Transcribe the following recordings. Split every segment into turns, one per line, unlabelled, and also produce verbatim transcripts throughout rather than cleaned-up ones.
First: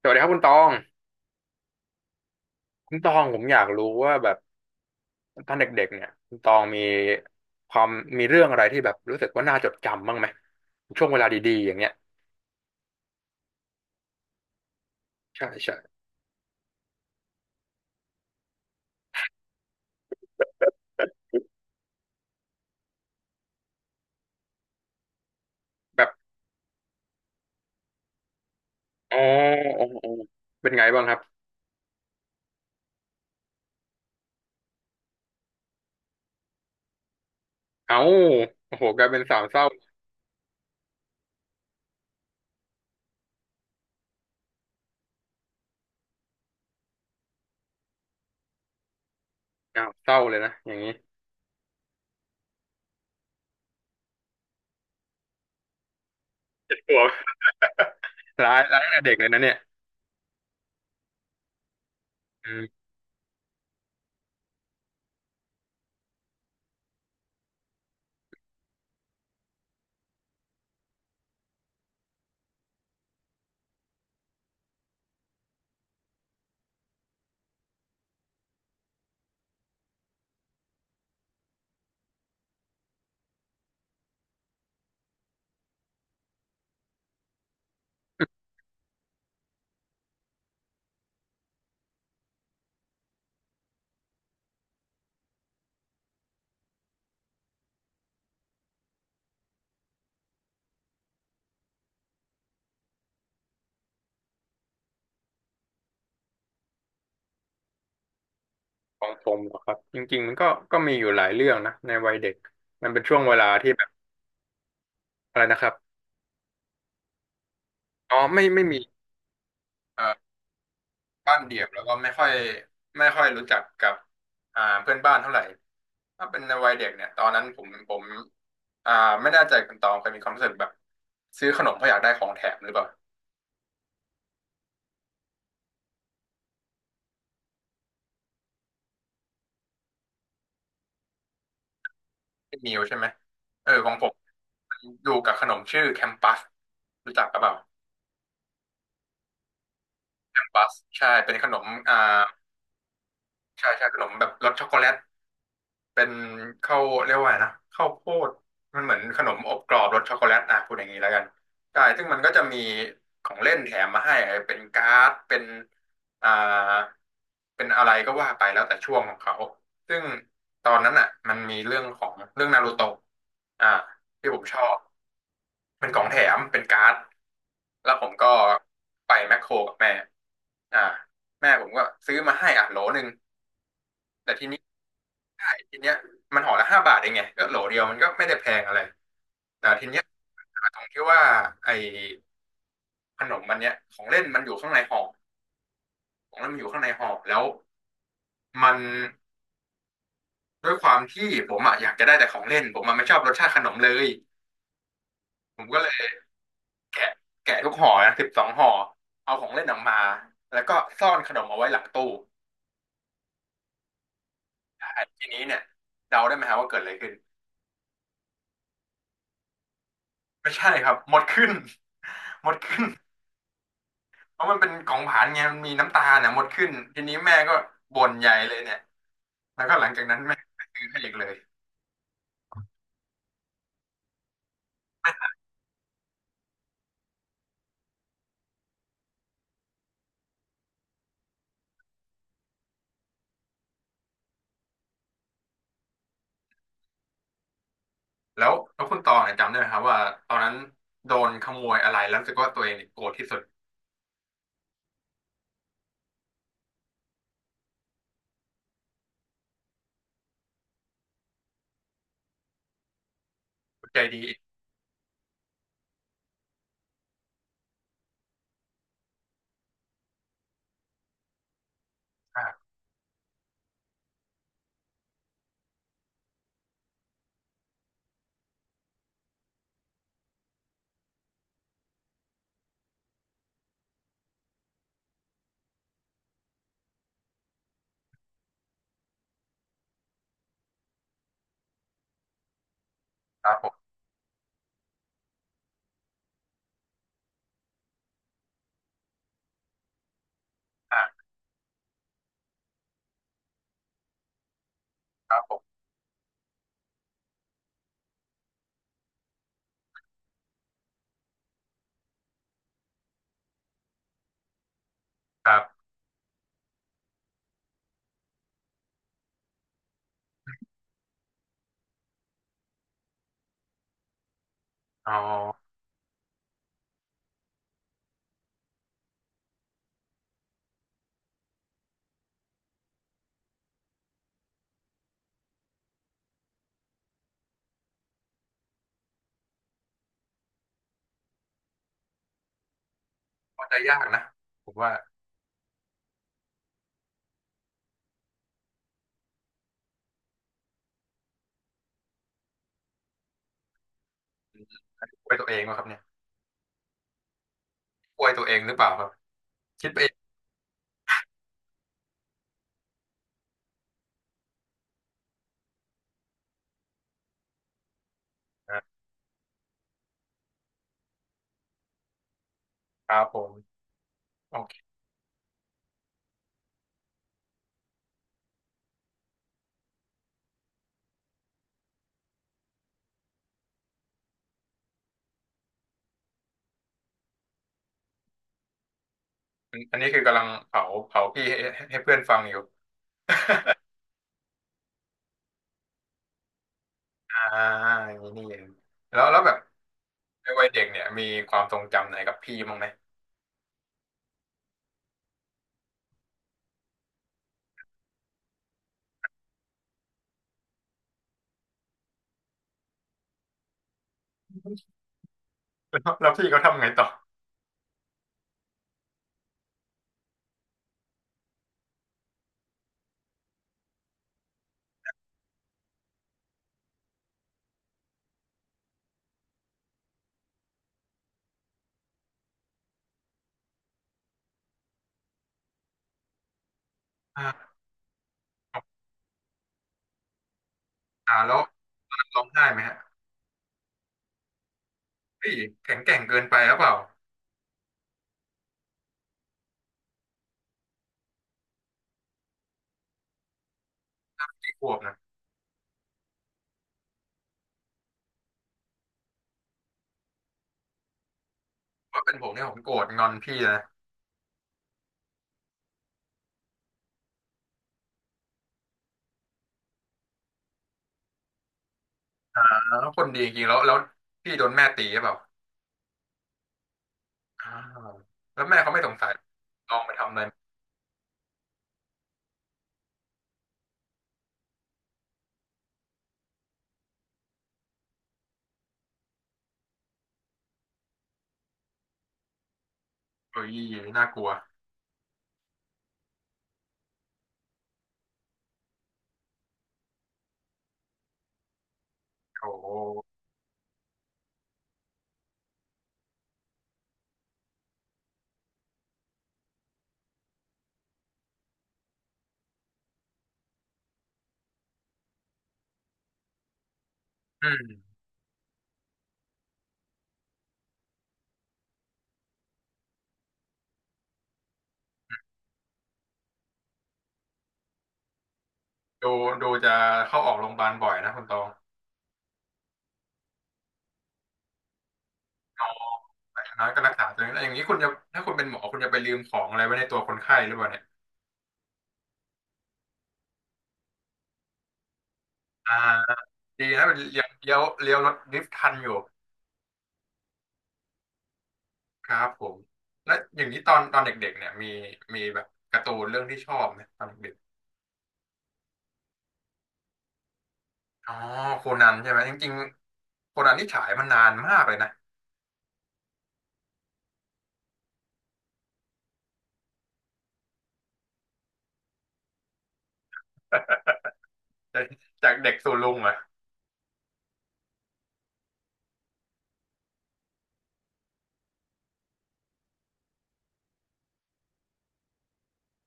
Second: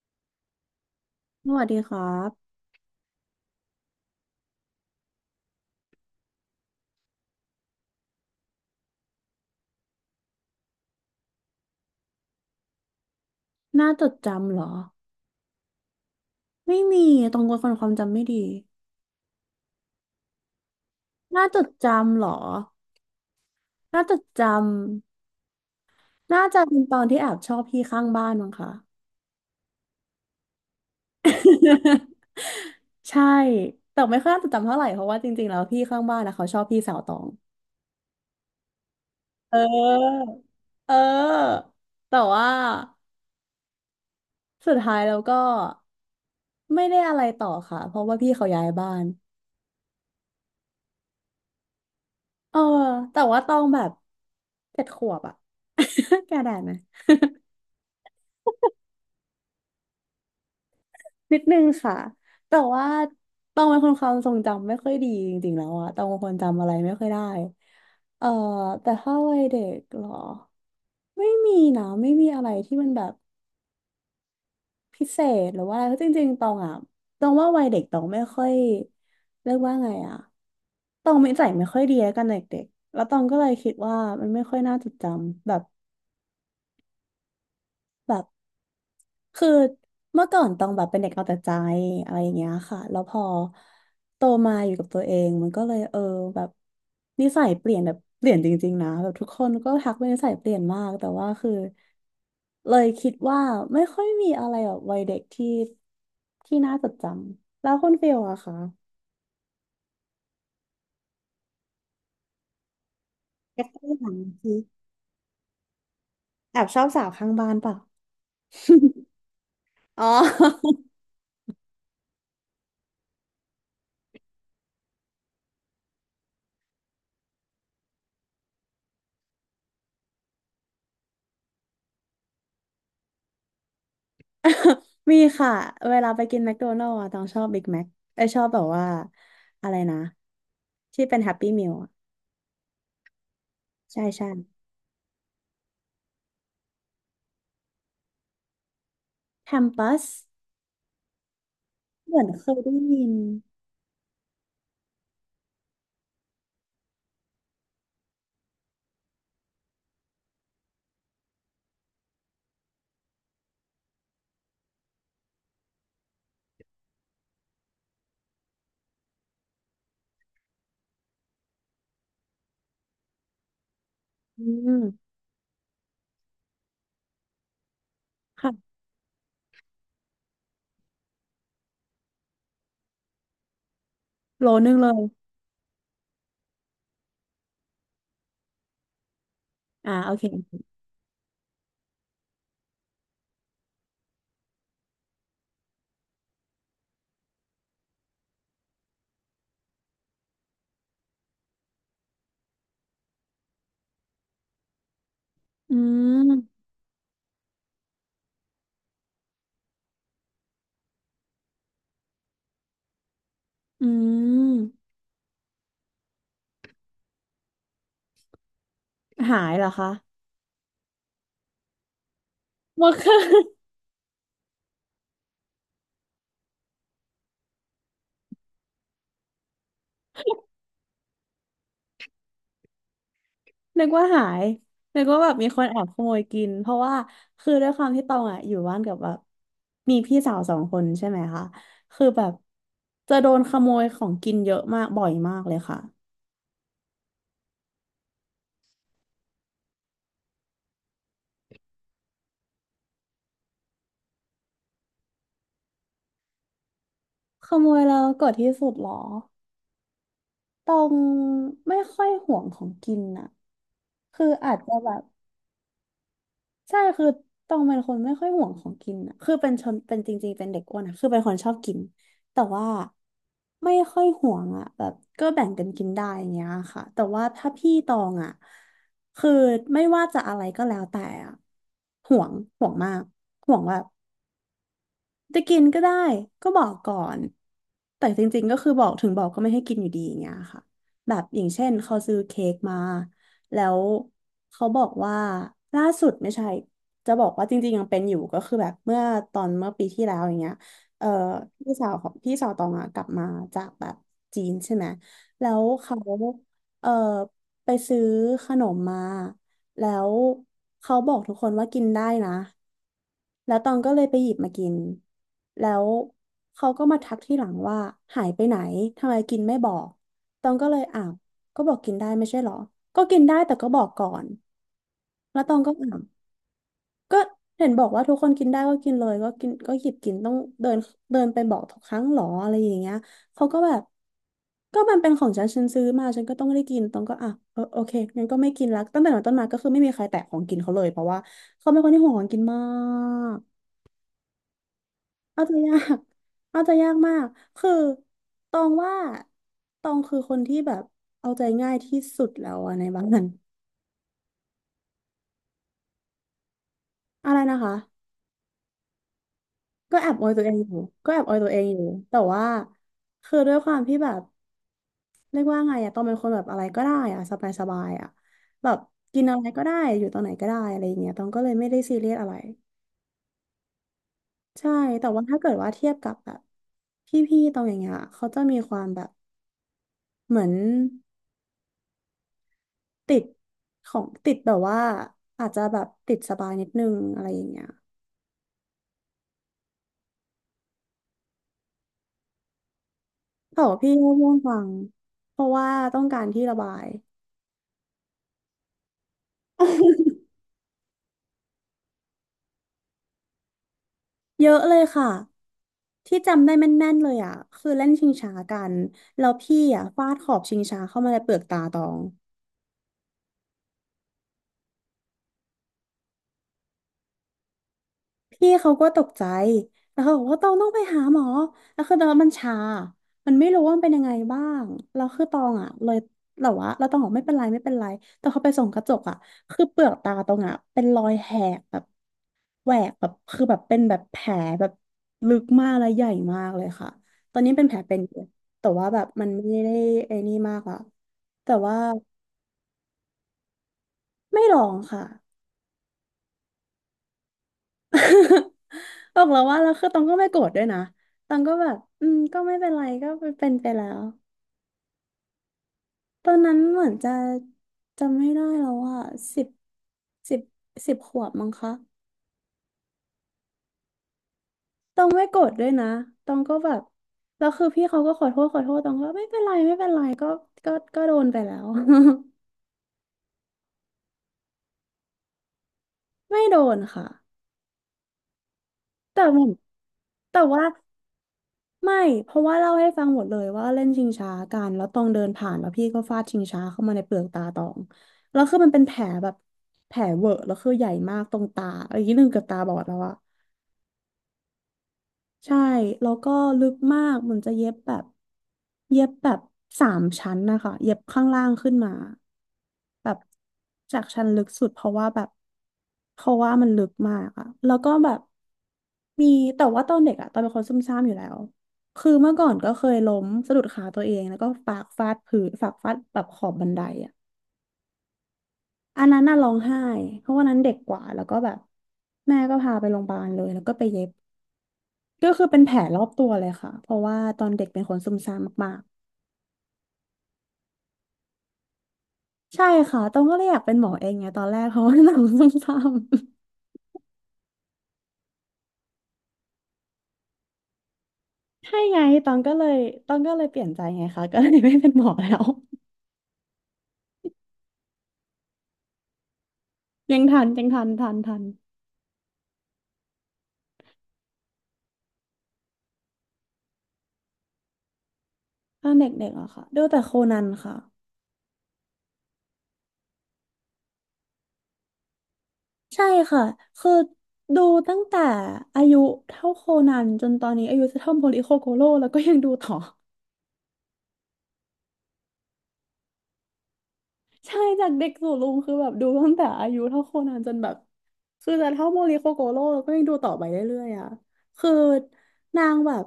สวัสดีครับคุณตอง
สวัสดีครับ
คุณตองผมอยากรู้ว่าแบบตอนเด็กๆเนี่ยคุณตองมีความมีเรื่องอะไรที่แบบรู้สึกว่าน่าจดจำบ้างไหมช่วงเวลาดีๆอย่างเงี้ย
หน้าจดจำเหรอ
ใช่ใช่
ไม่มี ตรงคนความจำไม่ดีหน้าจดจำเหรอหน้าจดจ
แบบ
ำ น่าจะเป็นตอนที่แอบชอบพี่ข้างบ้านมั้งคะ
อ๋ออ๋ออ๋อเป็นไงบ้างครับ
ใช่ แต่ไม่ค่อยน่าจดจำเท่าไหร่เพราะว่าจริงๆแล้วพี่ข้างบ้านนะเขาชอบพี่สาวตอง
เอ้าโอ้โหกลายเป็นสาว
เ
เศร้า
ออ เออ แต่ว่าสุดท้ายแล้วก็ไม่ได้อะไรต่อค่ะ เพราะว่าพี่เขาย้ายบ้าน
อ้าวเศร้าเลยนะอย่างนี้
เออแต่ว่าตองแบบเจ็ดขวบอะ แกได้ไหม
ตัวร้ายร้ายตั้งแต่เด็กเลยนะเนี่ย
นิดนึงค่ะ
อื
แต่
ม
ว่าตองเป็นคนความทรงจำไม่ค่อยดีจริงๆแล้วอะตองเป็นคนจำอะไรไม่ค่อยได้เอ่อแต่ถ้าวัยเด็กเหรอไม่มีนะไม่มีอะไรที่มันแบบพิเศษหรือว่าอะไรเพราะจริงๆตองอะตองว่าวัยเด็กตองไม่ค่อยเรียกว่าไงอะตองนิสัยไม่ค่อยดีแล้วกันเด็กๆแล้วตองก็เลยคิดว่ามันไม่ค่อยน่าจดจำแบบ แบบคือเมื่อก่อนต้องแบบเป็นเด็กเอาแต่ใจอะไรอย่างเงี้ยค่ะแล้วพอโตมาอยู่กับตัวเองมันก็เลยเออแบบนิสัยเปลี่ยนแบบเปลี่ยนจริงๆนะแบบทุกคนก็ทักว่านิสัยเปลี่ยนมากแต่ว่าคือเลยคิดว่าไม่ค่อยมีอะไรแบบวัยเด็กที่ที่น่าจดจำแล้วคุณฟิลอะคะ
ของผมเหรอครับจริงๆมันก็ก็มีอยู่หลายเรื่องนะในวัยเด็กมันเป็นช่วงเวลา
แค่
ที่
ตั
แบบ
วอย่างสิ
อะไรนะครับ
แอบชอบสาวข้างบ้านเปล่ะ
อ๋อไม่ไม่มี
อ๋อ
บ้านเดี่ยวแล้วก็ไม่ค่อยไม่ค่อยรู้จักกับอ่าเพื่อนบ้านเท่าไหร่ถ้าเป็นในวัยเด็กเนี่ยตอนนั้นผมผมอ่าไม่แน่ใจคุณตองเคยมีความรู้สึกแบบซื้อขนมเพราะอยากได้ของแถมหรือเปล่า
มีค่ะเวลาไปกินแมคโดนัลด์อะต้องชอบบิ๊กแม็กไอยชอบแบบว่าอะไรนะที่เป็นแฮปปี้มิล
เป็นมิวใช่ไหมเออของ
ใช่
ผม
ใช่
ดูกับขนมชื่อแคมปัสรู้จักกับเปล่า
แฮมปัส
แคมปัสใช่เป็นขนมอ่า
เหมือนเคยได้ยิน
ใช่ใช่ขนมแบบรสช็อกโกแลต เป็นข้าวเรียกว่าไงนะข้าวโพดมันเหมือนขนมอบกรอบรสช็อกโกแลตอ่ะพูดอย่างนี้แล้วกันใช่ซึ่งมันก็จะมีของเล่นแถมมาให้เป็นการ์ดเป็นอ่าเป็นอะไรก็ว่าไปแล้วแต่ช่วงของเขาซึ่งตอนนั้นอ่ะมันมีเรื่องของเรื่องนารูโตะอ่าที่ผ
อื
มชอบ
ม
เป็นของแถมเป็นการ์ดแล้วผมก็
ค่ะ
ไปแมคโครกับแม่อ่าแม่ผมก็ซื้อมาให้อ่ะโหลหนึ่งแต่ที
โลนึงเลย
ทีเนี้ยมันห่อละห้าบาทเองไงก็โหลเดียวมันก็ไม่ได้แพงอะไรแต่ที
อ่า
เนี้ย
โอเค
ตรงที่ว่าไอ้ขนมมันเนี้ยของเล่นมันอยู่ข้างในห่อของเล่นมันอยู่ข้างในห่อแล้วมันด้วยความที่ผมอะอยากจะได้แต่ของเล่นผมมันไม่ชอบรสชาติขนมเลยผม
อื
ก็เลย
ม
แกะแกะทุกห่อนะสิบสองห่อเอาของเล่นออกมาแล้วก็ซ่อนขนมเอาไว้หลังตู้
อืม
ทีนี้เนี่ยเดาได้ไหมฮะว่าเกิดอะไรขึ้น
หายเหรอคะ
ไม่ใช่ครับหมดขึ้น หมดขึ้
หม
น
ดค่ะ
เพราะมันเป็นของผ่านไงมันมีน้ำตาเนี่ยมดขึ้นทีนี้แม่ก็บ่นใหญ่เลยเนี่ยแล้วก็หลังจากนั้นแม่ก็่ซื้อให้อีกเลย
นึกว่าหายนึกว่าแบบมีคนแอบขโมยกินเพราะว่าคือด้วยความที่ตองอ่ะอยู่บ้านกับแบบมีพี่สาวสองคนใช่ไหมคะคือแบบจะโดนขโมยของกินเยอะมากบ่อยมากเลยค่ะ
แล้วแล้วคุณตองเนี่ยจำได้ไหมครับว่าตอนนั้นโดนขโมยอะไรแล้วรู้สึกว่าตัวเองเนี่ยโกรธที่สุด
ขโมยแล้วโกดที่สุดเหรอตองไม่ค่อยห่วงของกินน่ะ
ใจดี
คือ
อีก
อาจจะแบบ ใช่คือต้องเป็นคนไม่ค่อยห่วงของกินอะคือเป็นชนเป็นจริงๆเป็นเด็กอ้วนอะคือเป็นคนชอบกินแต่
อ่า
ว่าไม่ค่อยห่วงอะแบบก็แบ่งกันกินได้อย่างเงี้ยค่ะแต่ว่าถ้าพี่ตองอะคือไม่ว่าจะอะไรก็แล้วแต่อะห่วงห่วงมากห่วงแบบ จะกินก็ได้ก็บอกก่อนแต่จริงๆก็คือบอกถึงบอกก็ไม่ให้กินอยู่ดีอย่างเงี้ยค่ะแบบอย่างเช่นเขาซื้อเค้กมา
ครับ
แล้
ผม
วเขาบอกว่าล่าสุดไม่ใช่จะบอกว่าจริงๆยังเป็นอยู่ก็คือแบบเมื่อตอนเมื่อปีที่แล้วอย่างเงี้ย
อ่
เอ่อ
า
พี่สาวของพี่สาวตองอะกลับมาจากแบบจีนใช่ไหม
ครับ
แล้
ผม
วเขาเอ่อไปซื้อขนมมาแล้วเขาบอกทุกคนว่ากินได้นะ แล้วตองก็เลยไปหยิบมากิน
ครั
แล้
บ
วเขาก็มาทักที่หลังว่าหายไปไหน ทำไมกินไม่บอก ตองก็เลยอ้าวก็บอกกินได้ไม่ใช่เหรอ ก็กินได้แต่ก็บอกก่อน
อ๋อ
แล้วตองก็อ้าวก็เห็นบอกว่าทุกคนกินได้ก็กินเลยก็กินก็หยิบกินต้องเดินเดินไปบอกทุกครั้งเหรออะไรอย่างเงี้ยเขาก็แบบก็มันเป็นของฉันฉันซื้อมาฉันก็ต้องได้กิน ตองก็อ่ะเออโอเคงั้นก็ไม่กินละตั้งแต่นั้นต้นมาก็คือไม่มีใครแตะของกินเขาเลยเพราะว่าเขาเป็นคนที่ห่วงของกินมาก
เข้าใจยากนะผมว่า
เอาใจะยาก เอาใจะยากมาก คือตองว่าตองคือคนที่แบบเอาใจง่ายที่สุดแล้วอะในบ้าน
อวยตัวเองวะครับเนี่ย
อะไรนะคะ
อวยตัวเองหรือเปล่าครับคิด
ก็
ไป
แอ
เอ
บ
ง
ออยตัวเองอยู่ก็แอบออยตัวเองอยู่แต่ว่าคือด้วยความที่แบบเรียกว่าไงอะตองเป็นคนแบบอะไรก็ได้อะสบายสบายอะแบบ
นะ
กินอะไรก็ได้อยู่ตรงไหนก็ได้อะไรอย่างเงี้ยตองก็เลยไม่ได้ซีเรียสอะไร
ครับผมโอ
ใช่
เค
แต่ว่าถ้าเกิดว่าเทียบกับแบบพี่ๆตองอย่างเงี้ยเขาจะมีความแบบเหมือน ติดของติดแบบว่าอาจจะแบบติดสบายนิดนึงอะไรอย่างเงี้ย
อันนี้คือกำลังเผาเผาพี่ให้ให้ให้เพื่อนฟังอยู่
แต่ว่าพี่ก็ง่วงฟังเพราะว่าต้องการที่ระบาย
อ่าอย่างนี้นี่เองแล้วแล้วแบบ ในวัยเด็กเนี่ยมีความทรงจำไหนกับพี่บ้างไหม
เยอะเลยค่ะที่จำได้แม่นๆเลยอ่ะคือเล่นชิงช้ากันแล้วพี่อ่ะฟาดขอบชิงช้าเข้ามาในเปลือกตาตอง
แล้วแล้วพี่เขาทำไงต่อ
พี่เขาก็ตกใจ แล้วเขาบอกว่าตองต้องไปหาหมอแล้วคือตอนมันชามันไม่รู้ว่ามันเป็นยังไงบ้างแล้วคือตองอ่ะเลยแต่ว่าเราตองบอกไม่เป็นไรไม่เป็นไรแต่เขาไปส่องกระจกอ่ะคือเปลือกตาตองอ่ะเป็นรอยแหกแบบแหวกแบบคือแบบเป็นแบบแผลแบบลึกมากและใหญ่มากเลยค่ะ ตอนนี้เป็น
อ่า
แผลเป็นอยู่แต่ว่าแบบมันไม่ได้ไอ้นี่มากอ่ะ
อ่า
แต่
แล้ว
ว่า
ร้องไห้ไหมฮะ
ไม่ร้องค่ะ
พี้ยแข็งแกร่งเกินไปหรือเปล่า
บอกแล้วว่าแล้วคือตองก็ไม่โกรธด้วยนะตองก็แบบอืมก็ไม่เป็นไรก็เป็นไปแล้ว
พี่ขวบนะ
ตอนนั้นเหมือนจะจำไม่ได้แล้วอ่ะสิบสิบสิบขวบมั้งคะ
ว่าเป็นผมเนี่ยผมโกรธงอนพี่นะ
ตองไม่โกรธด้วยนะตองก็แบบแล้วคือพี่เขาก็ขอโทษขอโทษตองก็ไม่เป็นไรไม่เป็นไรก็ก็ก็โดนไปแล้ว
อ่าแล้วคนดีจริงๆแล้วแล้วพี่โดนแม่ตีหรือเปล่า
ไม่โดนค่ะ
อ่าแล้วแม่เขาไม่สง
แต่
สัย
เหมือน
ลองไปทำอะ
แต่
ไร
ว่า ไม่ เพราะว่าเล่าให้ฟังหมดเลยว่าเล่นชิงช้ากันแล้วตองเดินผ่านแล้วพี่ก็ฟาดชิงช้าเข้ามาในเปลือกตาตองแล้วคือมันเป็นแผลแบบแผลเวอะแล้วคือใหญ่มากตรงตาอะไรอย่างนี้หนึ่งเกับตาบอดแล้วอะ
เฮ้ยน่ากลัว
ใช่แล้วก็ลึกมากเหมันจะเย็บแบบ เย็บแบบสามชั้นนะคะเย็บข้างล่างขึ้นมา
โอ้โห
แบบจากชั้นลึกสุดเพราะว่าแบบเพราะว่ามันลึกมากอะแล้วก็แบบมีแต่ว่าตอนเด็กอะตอนเป็นคนซุ่มซ่ามอยู่แล้วคือเมื่อก่อนก็เคยล้มสะดุดขาตัวเองแล้วก็ปากฟาดพื้นปากฟาดแบบขอบบันไดอะ
อืม
อันนั้นน่ะร้องไห้เพราะวันนั้นเด็กกว่าแล้วก็แบบแม่ก็พาไปโรงพยาบาลเลยแล้วก็ไปเย็บก็คือเป็นแผลรอบตัวเลยค่ะเพราะว่าตอนเด็กเป็นคนซุ่มซ่ามมาก
ดูดูจะเข้าออกโรงพยาบาลบ่อยนะคุณตอง
ใช่ค่ะตองก็เลยอยากเป็นหมอเองไงตอนแรกเพราะว่าหนังส้ซ้
นอ
ำ
นยงน้อยก็รักษาตัวเองแล้วอย่างนี้คุณจะถ้าคุณเป็นหมอคุณจะไปลืมของอะไรไว้ในตัวคนไข้หรือเปล่าเนี่ย
ๆใช่ไงตองก็เลยตองก็เลยเปลี่ยนใจไงคะก็เลยไม่เป็นหมอแล้ว
อ่า ดีนะเป็นเลี้ยวเลี้ยวเลี้ยวรถดริฟท์ทันอยู่
ยังทันยังทันทันทัน
ครับผมแล้วอย่างนี้ตอนตอนเด็กๆเนี่ยมีมีแบบการ์ตูนเรื่องที่ชอบไหมตอนเด็ก
ตอนเด็กๆอะค่ะดูแต่โคนันค่ะ
ๆอ๋อโคนันใช่ไหมจริงๆโคนันที่ฉายมานานมากเลยนะ
ใช่ค่ะคือดูตั้งแต่อายุเท่าโคนันจนตอนนี้อายุจะเท่าโมริโคโกโร่แล้วก็ยังดูต่อ
จากจากเด็กสู่ลุงเหรอ
ใช่จากเด็กสู่ลุงคือแบบดูตั้งแต่อายุเท่าโคนันจนแบบคือจะเท่าโมริโคโกโร่แล้วก็ยังดูต่อไปเรื่อยๆอ่ะคือนางแบบ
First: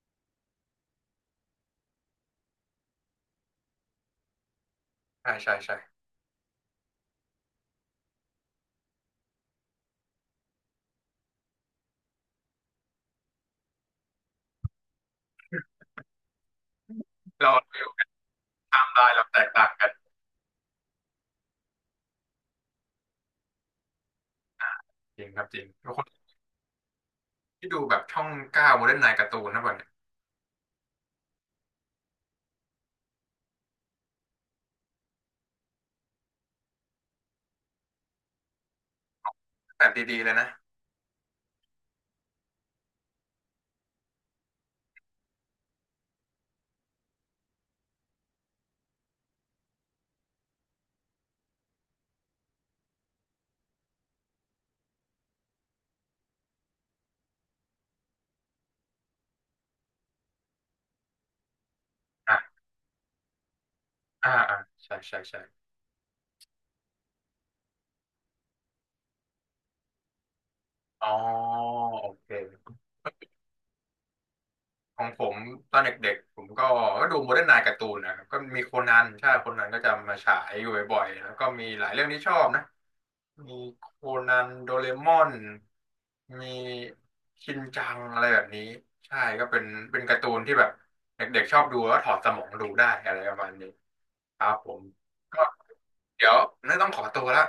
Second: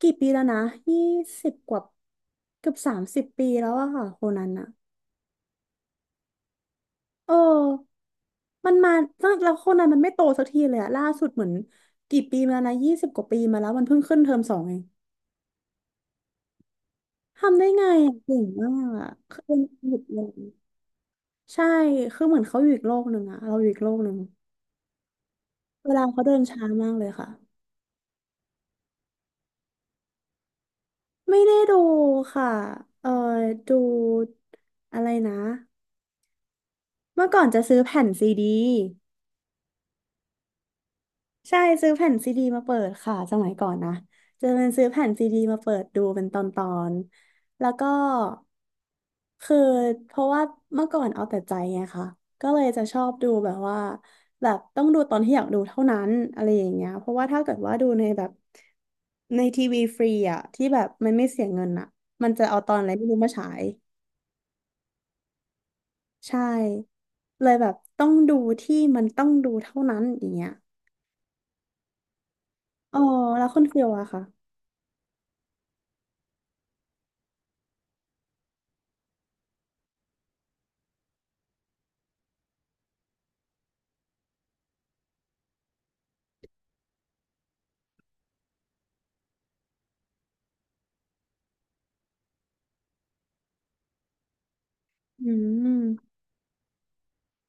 กี่ปีแล้วนะยี่สิบกว่าเกือบสามสิบปีแล้วอะค่ะโคนันอะ
ใช่ใช่ใช่
เออมันมาตั้งแล้วโคนันมันไม่โตสักทีเลยอะล่าสุดเหมือนกี่ปีมาแล้วนะยี่สิบกว่าปีมาแล้วมันเพิ่งขึ้นเทอมสองเอง
เรา
ทำได้ไงอะเก่งมาก
ทำลาย
อะ
เราแต
คือ
ก
เป็น
ต่างกั
ห
น
ยุดเลยใช่คือเหมือนเขาอยู่อีกโลกหนึ่งอะเราอยู่อีกโลกหนึ่ง
จริงครับจริงทุ
เว
กค
ลา
น
เขาเดินช้ามากเลยค่ะ
ที่ดูแบบช่องเก้าโมเดิร์นไนน์การ์ตูนนะบ่เนี่ย
ไม่ได้ดูค่ะเออดูอะไรนะเมื่อก่อนจะซื้อแผ่นซีดี
แบบดีๆเลยนะ
ใช่ซื้อแผ่นซีดีมาเปิดค่ะสมัยก่อนนะจะเป็นซื้อแผ่นซีดีมาเปิดดูเป็นตอนตอนแล้วก็คือเพราะว่าเมื่อก่อนเอาแต่ใจไงคะก็เลยจะชอบดูแบบว่าแบบต้องดูตอนที่อยากดูเท่านั้นอะไรอย่างเงี้ยเพราะว่าถ้าเกิดว่าดูในแบบในทีวีฟรีอะที่แบบมันไม่เสียเงินอะมัน
อ่ะ
จะเอาตอนอะไรไม่รู้มาฉาย
อ่าอ่าใช่ใช่ใช่
ใช่เลยแบบต้องดูที่มันต้องดูเท่านั้นอย่างเงี้ย
อ๋อโอเค
อ๋อแล้วคุณฟิลอะค่ะ
ของผมตอนเด็กๆผมก็ก็ดูโมเดิร์นไนน์การ์ตูนนะครับก็มีโคนันใช่โคนันก็จะมาฉายอยู่บ่อยๆแล้วก็มีหลายเรื่องที่ชอบนะมีโคนันโดเรมอนมีชินจังอะไรแบบนี้ใช่ก็เป็นเป็นการ์ตูนที่แบบเด็กๆชอบดูแล้วถอดสมองดูได้อะไรประมาณนี้ครับผม
อื
ก็
ม
เดี๋ยวน่าต้องขอตัวละ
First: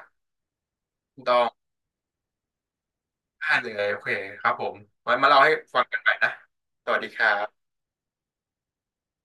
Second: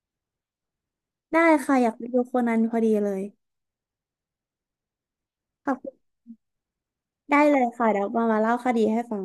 ต้
ได้
อง
ค่ะอยากไปดูโคนันพอดีเลย
ไดาดเลยโอเคครับผมไว้มาเล่าให้
ขอบ
ฟัง
คุ
กันให
ณ
ม่นะสวัสดีครั
ได้เลย
บ
ค่ะเดี๋ยวมามาเล่าคดีให้ฟัง